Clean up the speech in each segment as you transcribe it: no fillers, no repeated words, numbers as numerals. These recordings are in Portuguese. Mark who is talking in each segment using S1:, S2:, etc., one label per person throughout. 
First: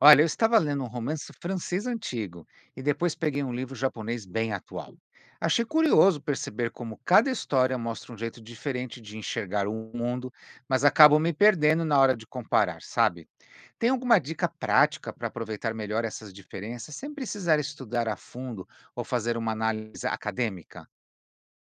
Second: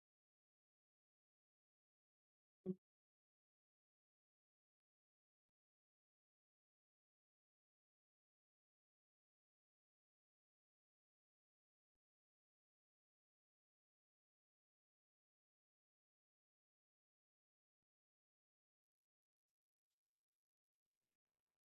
S1: Olha, eu estava lendo um romance francês antigo e depois peguei um livro japonês bem atual. Achei curioso perceber como cada história mostra um jeito diferente de enxergar o mundo, mas acabo me perdendo na hora de comparar, sabe? Tem alguma dica prática para aproveitar melhor essas diferenças sem precisar estudar a fundo ou fazer uma análise acadêmica?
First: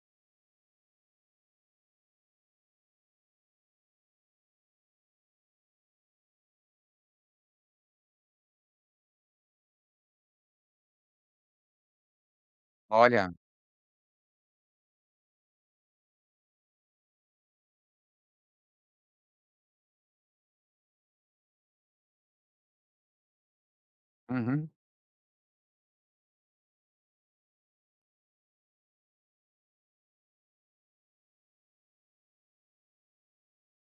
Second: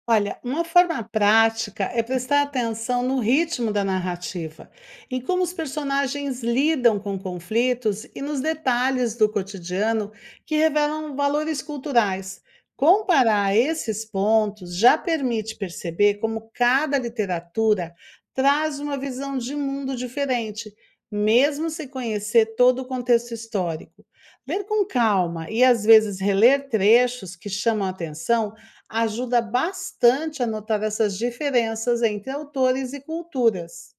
S2: Olha, uma forma prática é prestar atenção no ritmo da narrativa, em como os personagens lidam com conflitos e nos detalhes do cotidiano que revelam valores culturais.
S1: Olha,
S2: Comparar esses pontos já permite perceber como cada literatura traz uma visão de mundo diferente, mesmo sem conhecer todo o contexto histórico. Ler
S1: uhum.
S2: com calma e às vezes reler trechos que chamam a atenção ajuda bastante a notar essas diferenças entre autores e culturas.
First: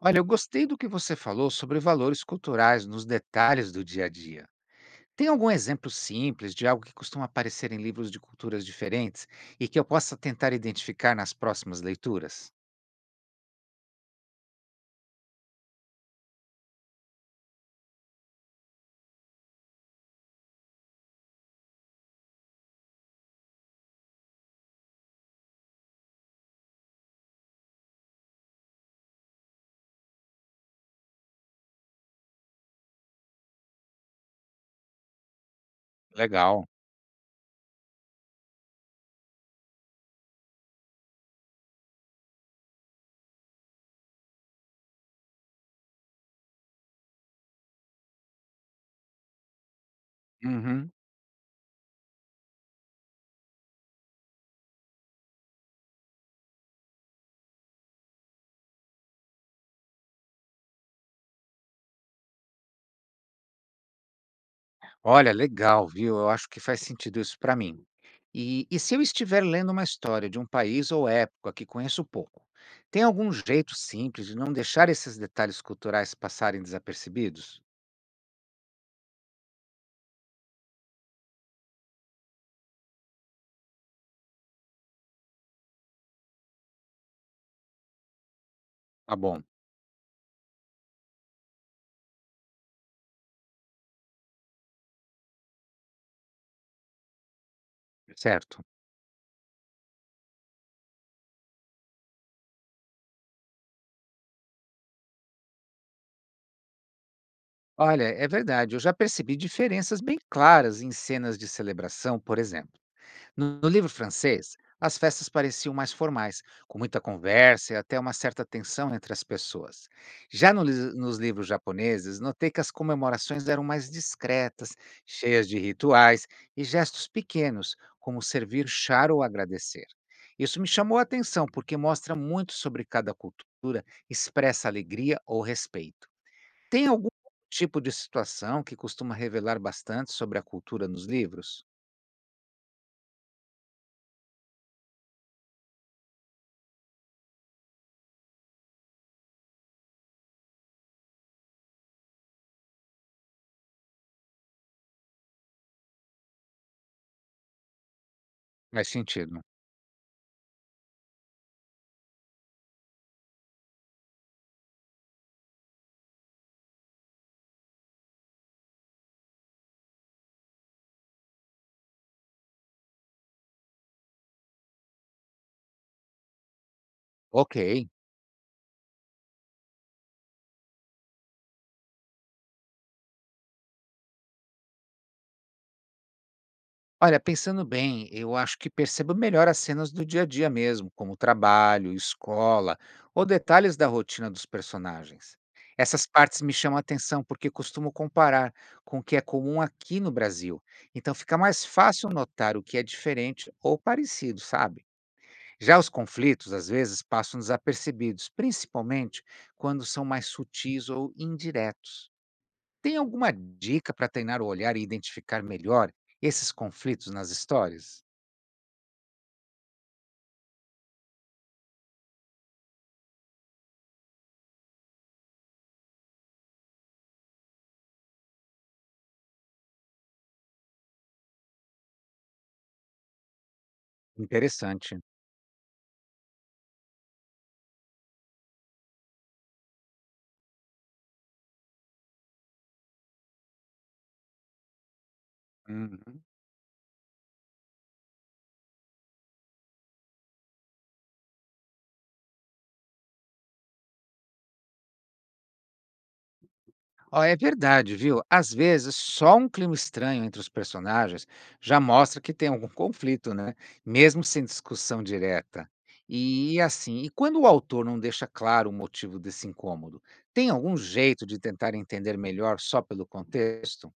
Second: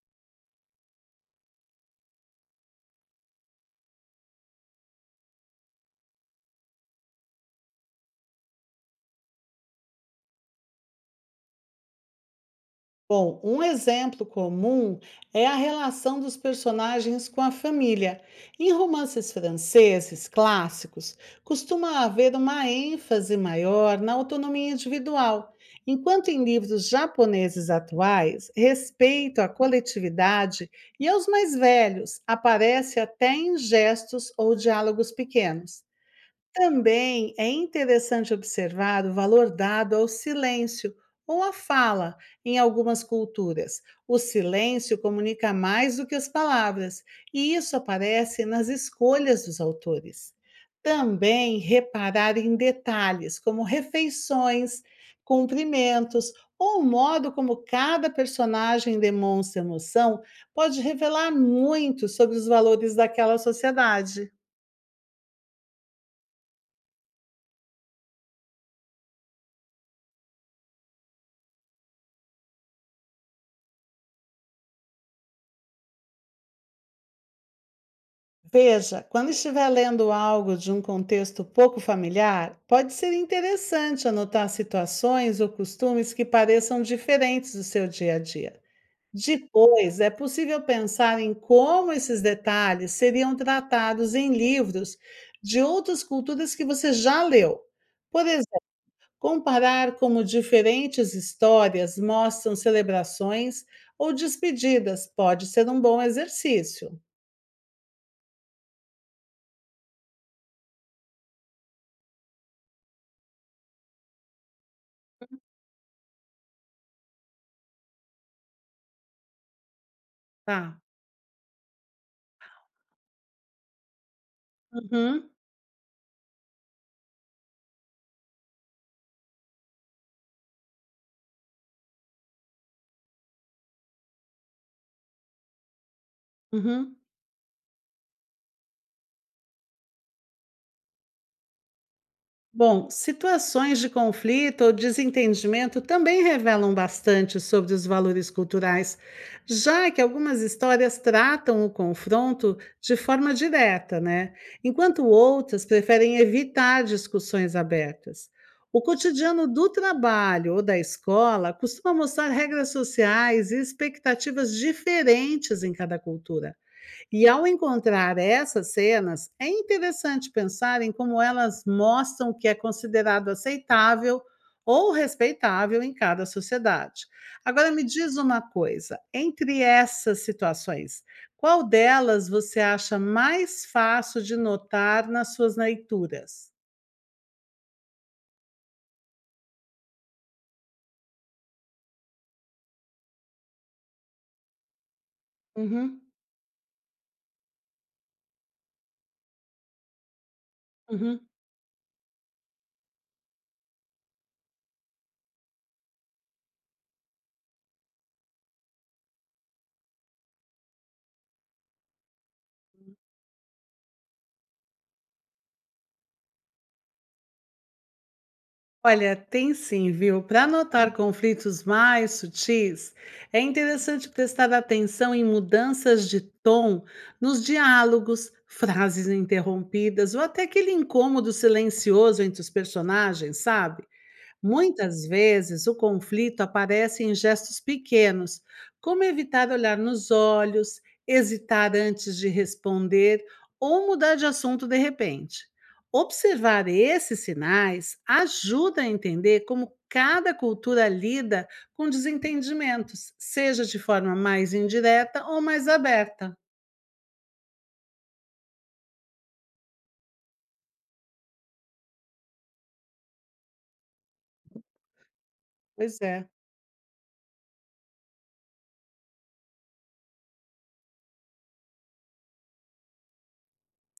S1: Olha, eu gostei do que você falou sobre valores culturais nos detalhes do dia a dia. Tem algum exemplo simples de algo que costuma aparecer em livros de culturas diferentes e que eu possa tentar identificar nas próximas leituras?
S2: Bom, um exemplo comum é a relação dos personagens com a família. Em romances franceses clássicos, costuma haver uma ênfase maior na autonomia individual, enquanto em livros japoneses atuais, respeito à coletividade e aos mais velhos aparece até em gestos ou diálogos pequenos.
S1: Legal.
S2: Também é interessante observar o valor dado ao silêncio ou à fala em algumas culturas. O silêncio comunica mais do que as palavras, e isso aparece nas escolhas dos autores.
S1: Uhum.
S2: Também reparar em detalhes, como refeições, cumprimentos ou o modo como cada personagem demonstra emoção, pode revelar muito sobre os valores daquela sociedade.
S1: Olha, legal, viu? Eu acho que faz sentido isso para mim. E se eu estiver lendo uma história de um país ou época que conheço pouco, tem algum jeito simples de não deixar esses detalhes culturais passarem desapercebidos?
S2: Veja, quando estiver lendo algo de um contexto pouco familiar, pode ser interessante anotar situações ou costumes que pareçam diferentes do seu dia a dia.
S1: Tá bom.
S2: Depois, é possível pensar em como esses detalhes seriam tratados em livros de outras culturas que você já leu. Por exemplo,
S1: Certo.
S2: comparar como diferentes histórias mostram celebrações ou despedidas pode ser um bom exercício.
S1: Olha, é verdade, eu já percebi diferenças bem claras em cenas de celebração, por exemplo. No livro francês, as festas pareciam mais formais, com muita conversa e até uma certa tensão entre as pessoas. Já no
S2: Tá.
S1: lis- nos livros japoneses, notei que as comemorações eram mais discretas,
S2: Uhum,
S1: cheias de rituais e gestos pequenos, como servir chá ou agradecer. Isso me chamou a atenção porque mostra muito sobre cada cultura, expressa alegria ou respeito. Tem
S2: uhum.
S1: algum tipo de situação que costuma revelar bastante sobre a cultura nos livros?
S2: Bom, situações de conflito ou desentendimento também revelam bastante sobre os valores culturais, já que algumas histórias tratam o confronto de forma direta, né? Enquanto outras preferem evitar discussões abertas. O
S1: Faz sentido.
S2: cotidiano do trabalho ou da escola costuma mostrar regras sociais e expectativas diferentes em cada cultura. E ao encontrar essas cenas, é interessante pensar em como elas mostram o que é considerado aceitável ou respeitável em cada sociedade.
S1: Ok.
S2: Agora me diz uma coisa, entre essas situações, qual delas você acha mais fácil de notar nas suas leituras?
S1: Olha, pensando bem, eu acho que percebo melhor as cenas do dia a dia mesmo, como trabalho, escola ou detalhes da rotina dos personagens.
S2: Uhum,
S1: Essas partes me chamam a atenção porque costumo comparar com o que é comum aqui no Brasil, então
S2: uhum.
S1: fica mais fácil notar o que é diferente ou parecido, sabe? Já os conflitos, às vezes, passam desapercebidos, principalmente quando são mais sutis ou indiretos. Tem alguma dica para treinar o olhar e identificar melhor esses conflitos nas histórias?
S2: Olha, tem sim, viu? Para notar conflitos mais sutis, é interessante prestar atenção em mudanças de tom nos diálogos, frases interrompidas ou até aquele incômodo silencioso entre os personagens, sabe?
S1: Interessante.
S2: Muitas vezes o conflito aparece em gestos pequenos, como evitar olhar nos olhos, hesitar antes de responder ou mudar de assunto de repente.
S1: Uhum.
S2: Observar esses sinais ajuda a entender como cada cultura lida com desentendimentos, seja de forma mais indireta ou mais aberta.
S1: Ó, é verdade, viu? Às vezes, só um clima estranho entre os personagens já mostra que tem algum conflito, né? Mesmo sem discussão direta.
S2: Pois é.
S1: E assim, e quando o autor não deixa claro o motivo desse incômodo, tem algum jeito de tentar entender melhor só pelo contexto?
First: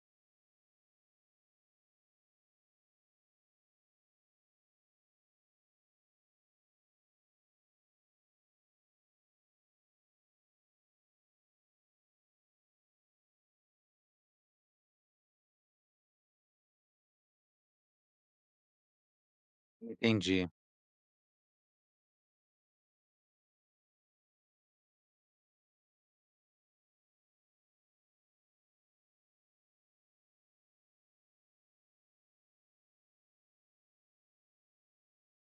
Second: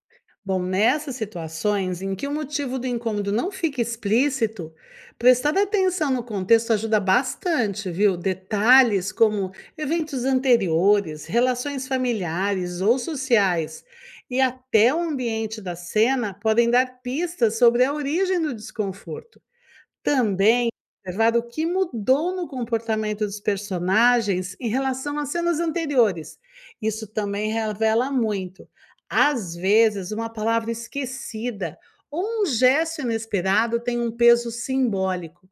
S2: Bom, nessas situações em que o motivo do incômodo não fica explícito, prestar atenção no contexto ajuda bastante, viu? Detalhes como eventos anteriores, relações familiares ou sociais e até o ambiente da cena podem dar pistas sobre a origem do desconforto.
S1: Entendi.
S2: Também é observado o que mudou no comportamento dos personagens em relação às cenas anteriores. Isso também revela muito. Às vezes, uma palavra esquecida ou um gesto inesperado tem um peso simbólico.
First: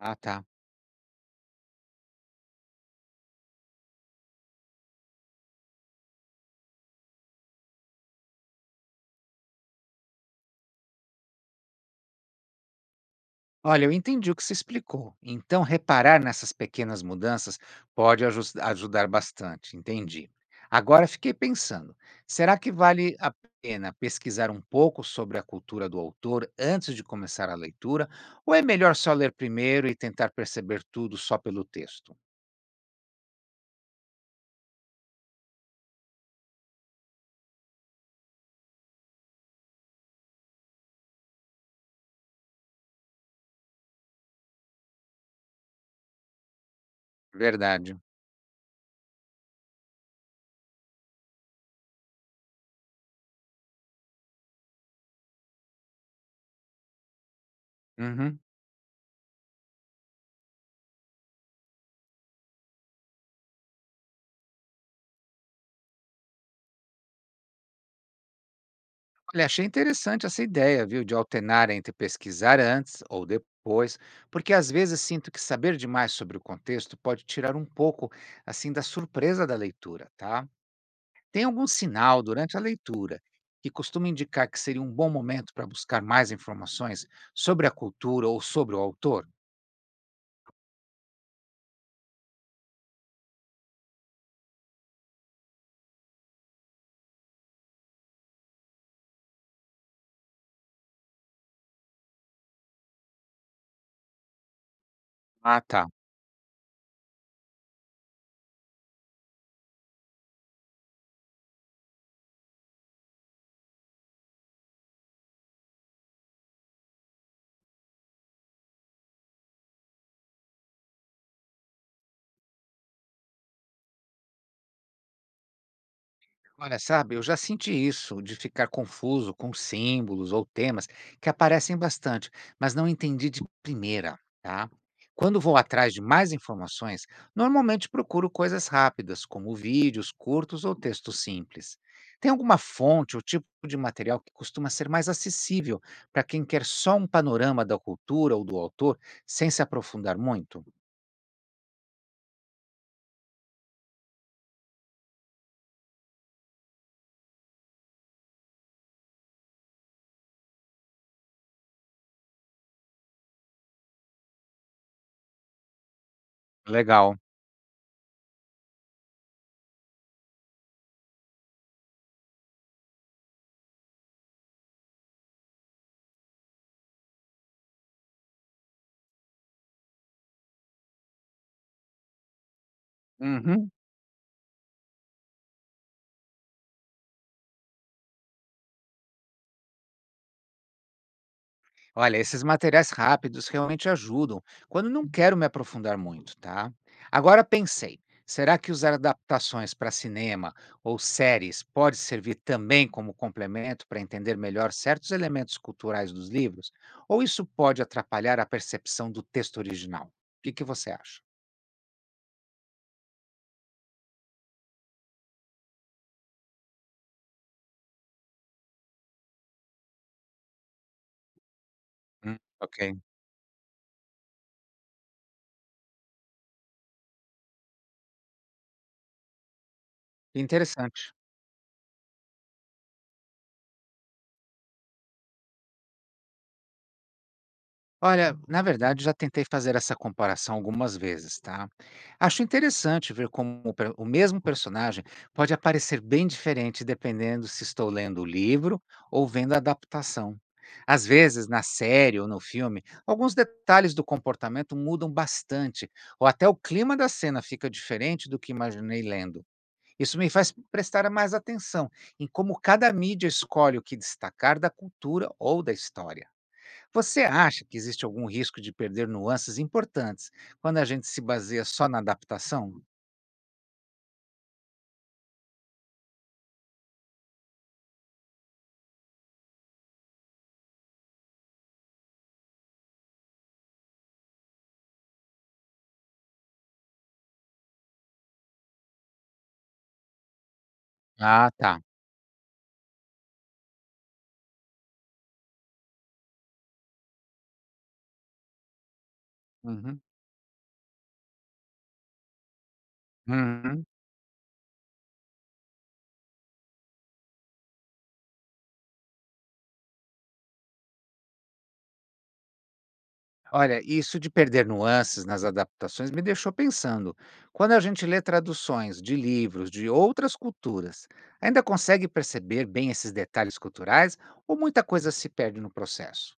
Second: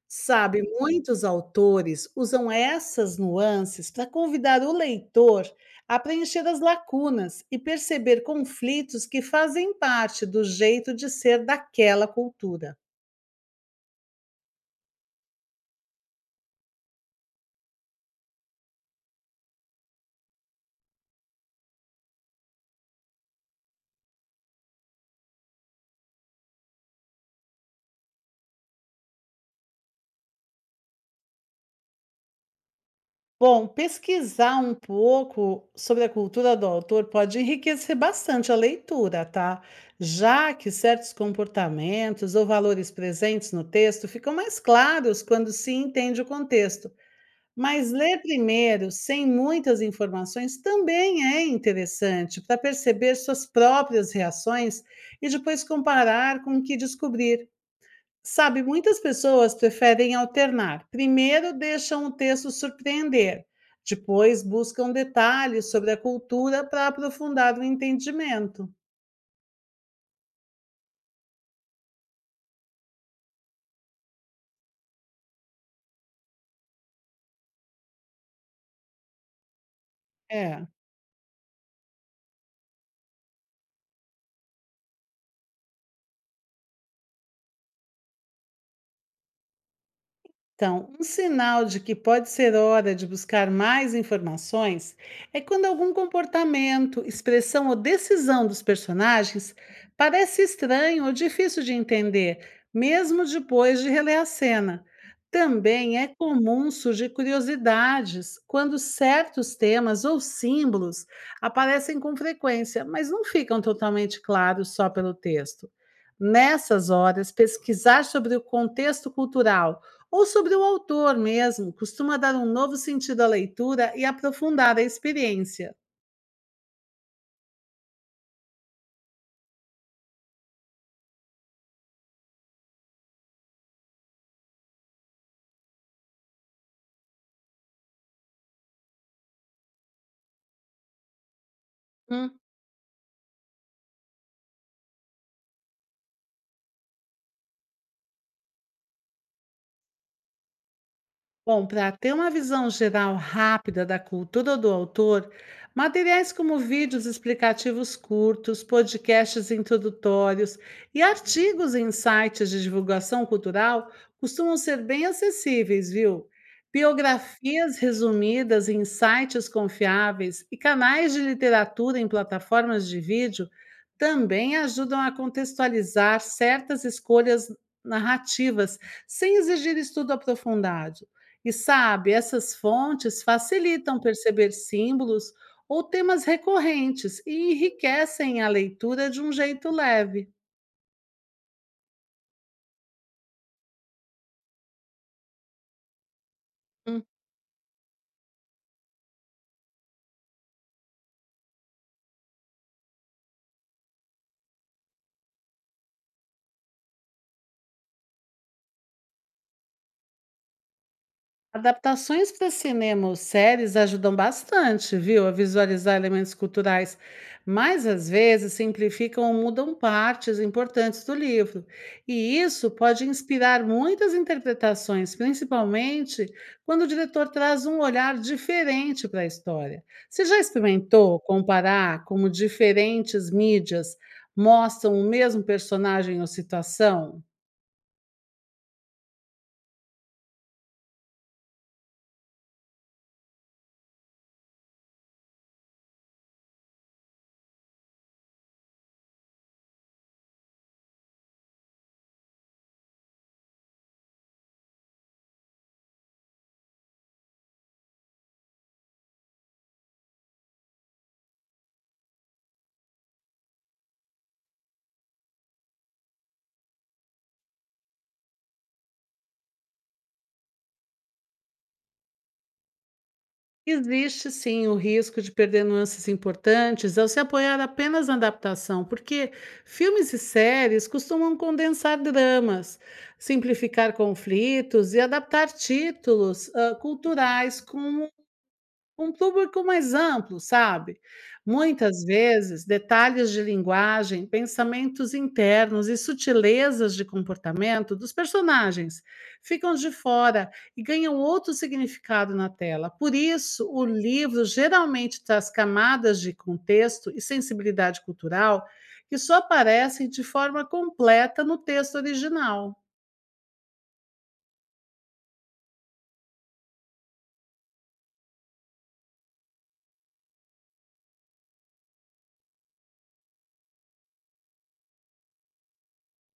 S1: Ah, tá.
S2: Sabe, muitos autores usam essas nuances para convidar o leitor a preencher as lacunas e perceber conflitos que fazem parte do jeito de ser daquela cultura.
S1: Olha, eu entendi o que você explicou. Então, reparar nessas pequenas mudanças pode ajudar bastante, entendi. Agora fiquei pensando, será que vale a pena pesquisar um pouco sobre a cultura do autor antes de começar a leitura, ou é melhor só ler primeiro e tentar perceber tudo só pelo texto?
S2: Bom, pesquisar um pouco sobre a cultura do autor pode enriquecer bastante a leitura, tá? Já que certos comportamentos ou valores presentes no texto ficam mais claros quando se entende o contexto. Mas
S1: Verdade.
S2: ler primeiro, sem muitas informações, também é interessante para perceber suas próprias reações e depois comparar com o que descobrir.
S1: Uhum.
S2: Sabe, muitas pessoas preferem alternar. Primeiro deixam o texto surpreender, depois buscam detalhes sobre a cultura para aprofundar o entendimento.
S1: Olha, achei interessante essa ideia, viu, de alternar entre pesquisar antes ou depois, porque às vezes sinto que saber demais sobre o contexto pode tirar um pouco, assim, da surpresa da leitura, tá?
S2: É.
S1: Tem algum sinal durante a leitura que costuma indicar que seria um bom momento para buscar mais informações sobre a cultura ou sobre o autor?
S2: Então, um sinal de que pode ser hora de buscar mais informações é quando algum comportamento, expressão ou decisão dos personagens parece estranho ou difícil de entender, mesmo depois de reler a cena.
S1: Ah, tá.
S2: Também é comum surgir curiosidades quando certos temas ou símbolos aparecem com frequência, mas não ficam totalmente claros só pelo texto. Nessas horas, pesquisar sobre o contexto cultural ou sobre o autor mesmo, costuma dar um novo sentido à leitura e aprofundar a experiência.
S1: Olha, sabe, eu já senti isso, de ficar confuso com símbolos ou temas que aparecem bastante, mas não entendi de primeira, tá? Quando vou atrás de mais informações, normalmente procuro coisas rápidas, como vídeos curtos ou textos simples. Tem alguma fonte ou tipo de material que costuma ser mais acessível para quem quer só um panorama da cultura ou do autor, sem se aprofundar muito?
S2: Bom, para ter uma visão geral rápida da cultura do autor, materiais como vídeos explicativos curtos, podcasts introdutórios e artigos em sites de divulgação cultural costumam ser bem acessíveis, viu?
S1: Legal.
S2: Biografias resumidas em sites confiáveis e canais de literatura em plataformas de vídeo também ajudam a contextualizar certas escolhas narrativas sem exigir estudo aprofundado. E sabe, essas fontes
S1: Uhum.
S2: facilitam perceber símbolos ou temas recorrentes e enriquecem a leitura de um jeito leve.
S1: Olha, esses materiais rápidos realmente ajudam, quando não quero me aprofundar muito, tá? Agora pensei, será que usar adaptações para cinema ou séries pode servir também como complemento para entender melhor certos elementos culturais dos livros? Ou isso pode atrapalhar a percepção do texto original? O que que você acha?
S2: Adaptações para cinema ou séries ajudam bastante, viu, a visualizar elementos culturais, mas às vezes simplificam ou mudam partes importantes do livro. E
S1: Hum,
S2: isso
S1: ok.
S2: pode inspirar muitas interpretações, principalmente quando o diretor traz um olhar diferente para a história. Você já
S1: Interessante.
S2: experimentou comparar como diferentes mídias mostram o mesmo personagem ou situação?
S1: Olha, na verdade, já tentei fazer essa comparação algumas vezes, tá? Acho interessante ver como o mesmo personagem pode aparecer bem diferente dependendo se estou lendo o livro ou vendo a adaptação. Às vezes, na série ou no filme, alguns detalhes do comportamento mudam bastante, ou até o clima da cena fica diferente do que imaginei lendo. Isso me faz prestar mais atenção em como cada mídia escolhe o que destacar da cultura ou da história. Você acha que existe algum risco de perder nuances importantes quando a gente se baseia só na adaptação?
S2: Existe sim o risco de perder nuances importantes ao se apoiar apenas na adaptação, porque filmes e séries costumam condensar dramas, simplificar conflitos e adaptar títulos culturais com um público mais amplo, sabe?
S1: Ah, tá.
S2: Muitas vezes, detalhes de linguagem, pensamentos internos e sutilezas de comportamento dos personagens ficam de
S1: Uhum.
S2: fora e ganham outro significado na tela. Por isso,
S1: Uhum.
S2: o livro geralmente traz camadas de contexto e sensibilidade cultural que só aparecem de forma completa no texto original.
S1: Olha, isso de perder nuances nas adaptações me deixou pensando. Quando a gente lê traduções de livros de outras culturas, ainda consegue perceber bem esses detalhes culturais ou muita coisa se perde no processo?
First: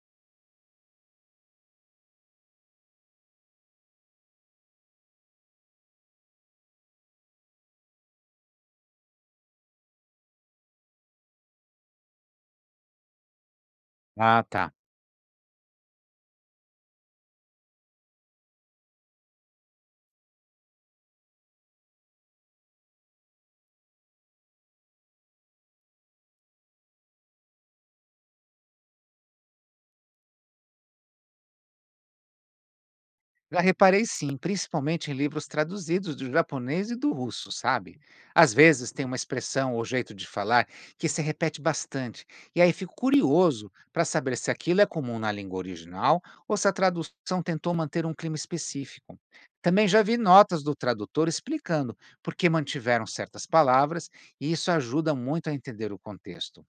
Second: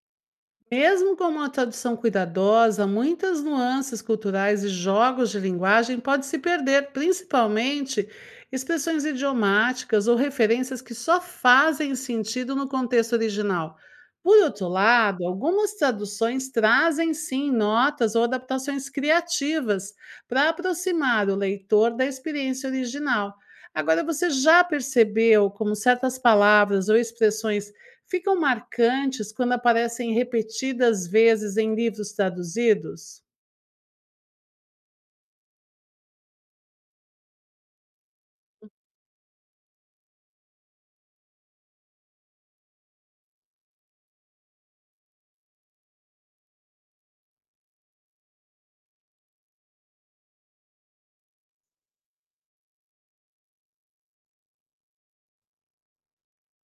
S2: Mesmo com uma tradução cuidadosa, muitas nuances culturais e jogos de linguagem podem se perder, principalmente expressões idiomáticas ou referências que só fazem sentido no contexto original. Por
S1: Ah,
S2: outro
S1: tá.
S2: lado, algumas traduções trazem sim notas ou adaptações criativas para aproximar o leitor da experiência original. Agora, você já percebeu como certas palavras ou expressões ficam marcantes quando aparecem repetidas vezes em livros traduzidos?
S1: Já reparei sim, principalmente em livros traduzidos do japonês e do russo, sabe? Às vezes tem uma expressão ou jeito de falar que se repete bastante, e aí fico curioso para saber se aquilo é comum na língua original ou se a tradução tentou manter um clima específico. Também já vi notas do tradutor explicando por que mantiveram certas palavras, e isso ajuda muito a entender o contexto.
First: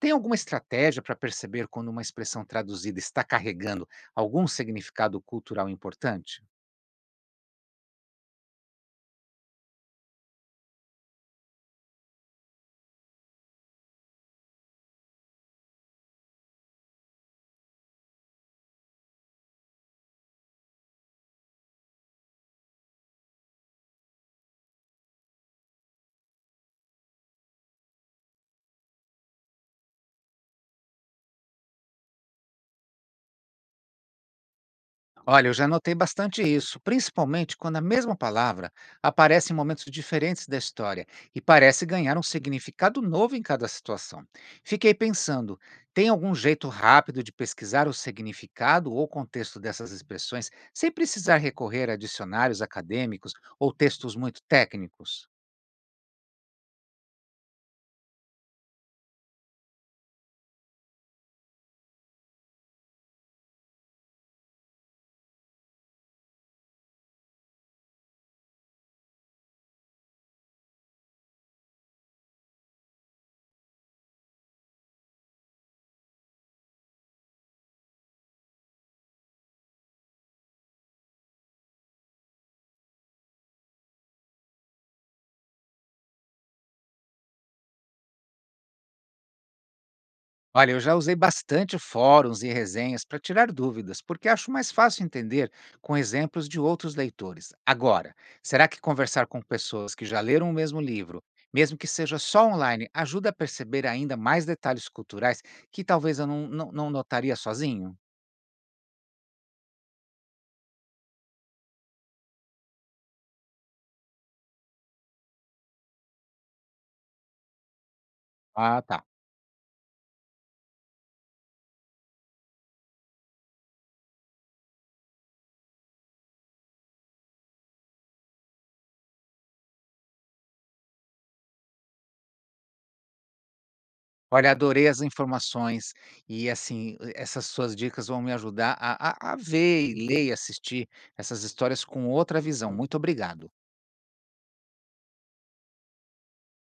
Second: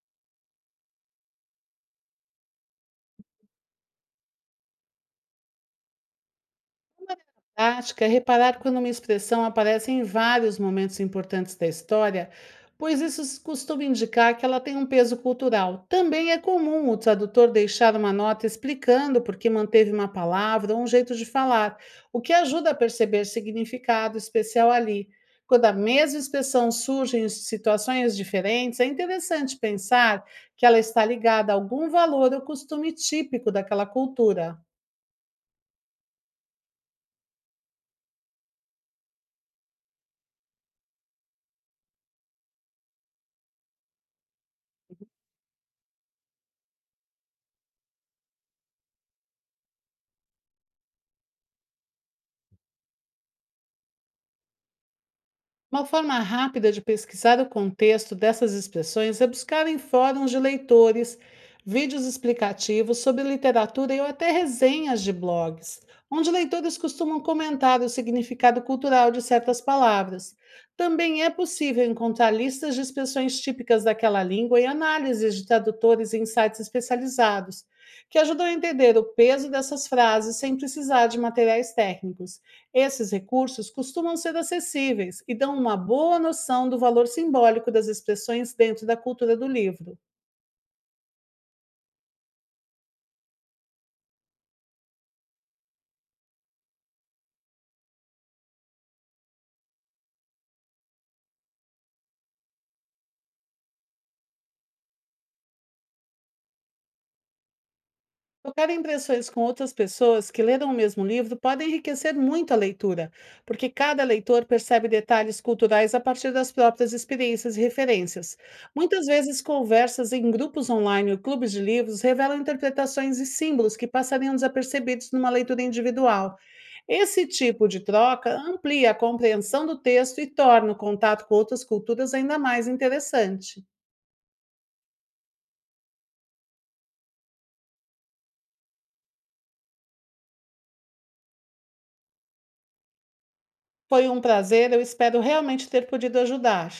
S1: Tem alguma estratégia para perceber quando uma expressão traduzida está carregando algum significado cultural importante?
S2: Prática é reparar quando uma expressão aparece em vários momentos importantes da história, pois costuma indicar que ela tem um peso cultural. Também é comum o tradutor deixar uma nota explicando por que manteve uma palavra ou um jeito de falar, o que ajuda a perceber significado especial ali. Quando a mesma expressão surge em situações diferentes, é interessante pensar que ela está ligada a algum valor ou costume típico daquela cultura.
S1: Olha, eu já notei bastante isso, principalmente quando a mesma palavra aparece em momentos diferentes da história e parece ganhar um significado novo em cada situação. Fiquei pensando, tem algum jeito rápido de pesquisar o significado ou contexto dessas expressões sem precisar recorrer a dicionários acadêmicos ou textos muito técnicos?
S2: Uma forma rápida de pesquisar o contexto dessas expressões é buscar em fóruns de leitores, vídeos explicativos sobre literatura e ou até resenhas de blogs, onde leitores costumam comentar o significado cultural de certas palavras. Também é possível encontrar listas de expressões típicas daquela língua e análises de tradutores em sites especializados, que ajudam a entender o peso dessas frases sem precisar de materiais técnicos. Esses recursos costumam ser acessíveis e dão uma boa noção do valor simbólico das expressões dentro da cultura do livro.
S1: Olha, eu já usei bastante fóruns e resenhas para tirar dúvidas, porque acho mais fácil entender com exemplos de outros leitores. Agora, será que conversar com pessoas que já leram o mesmo livro, mesmo que seja só online, ajuda a perceber ainda mais detalhes culturais que talvez eu não notaria sozinho?
S2: Trocar impressões com outras pessoas que leram o mesmo livro pode enriquecer muito a leitura, porque cada leitor percebe detalhes culturais a partir das próprias experiências e referências.
S1: Ah, tá.
S2: Muitas vezes, conversas em grupos online ou clubes de livros revelam interpretações e símbolos que passariam desapercebidos numa leitura individual. Esse tipo de troca amplia a compreensão do texto e torna o contato com outras culturas ainda mais interessante.
S1: Olha, adorei as informações e, assim, essas suas dicas vão me ajudar a ver, e ler e assistir essas histórias com outra visão. Muito obrigado.
S2: Foi um prazer, eu espero realmente ter podido ajudar.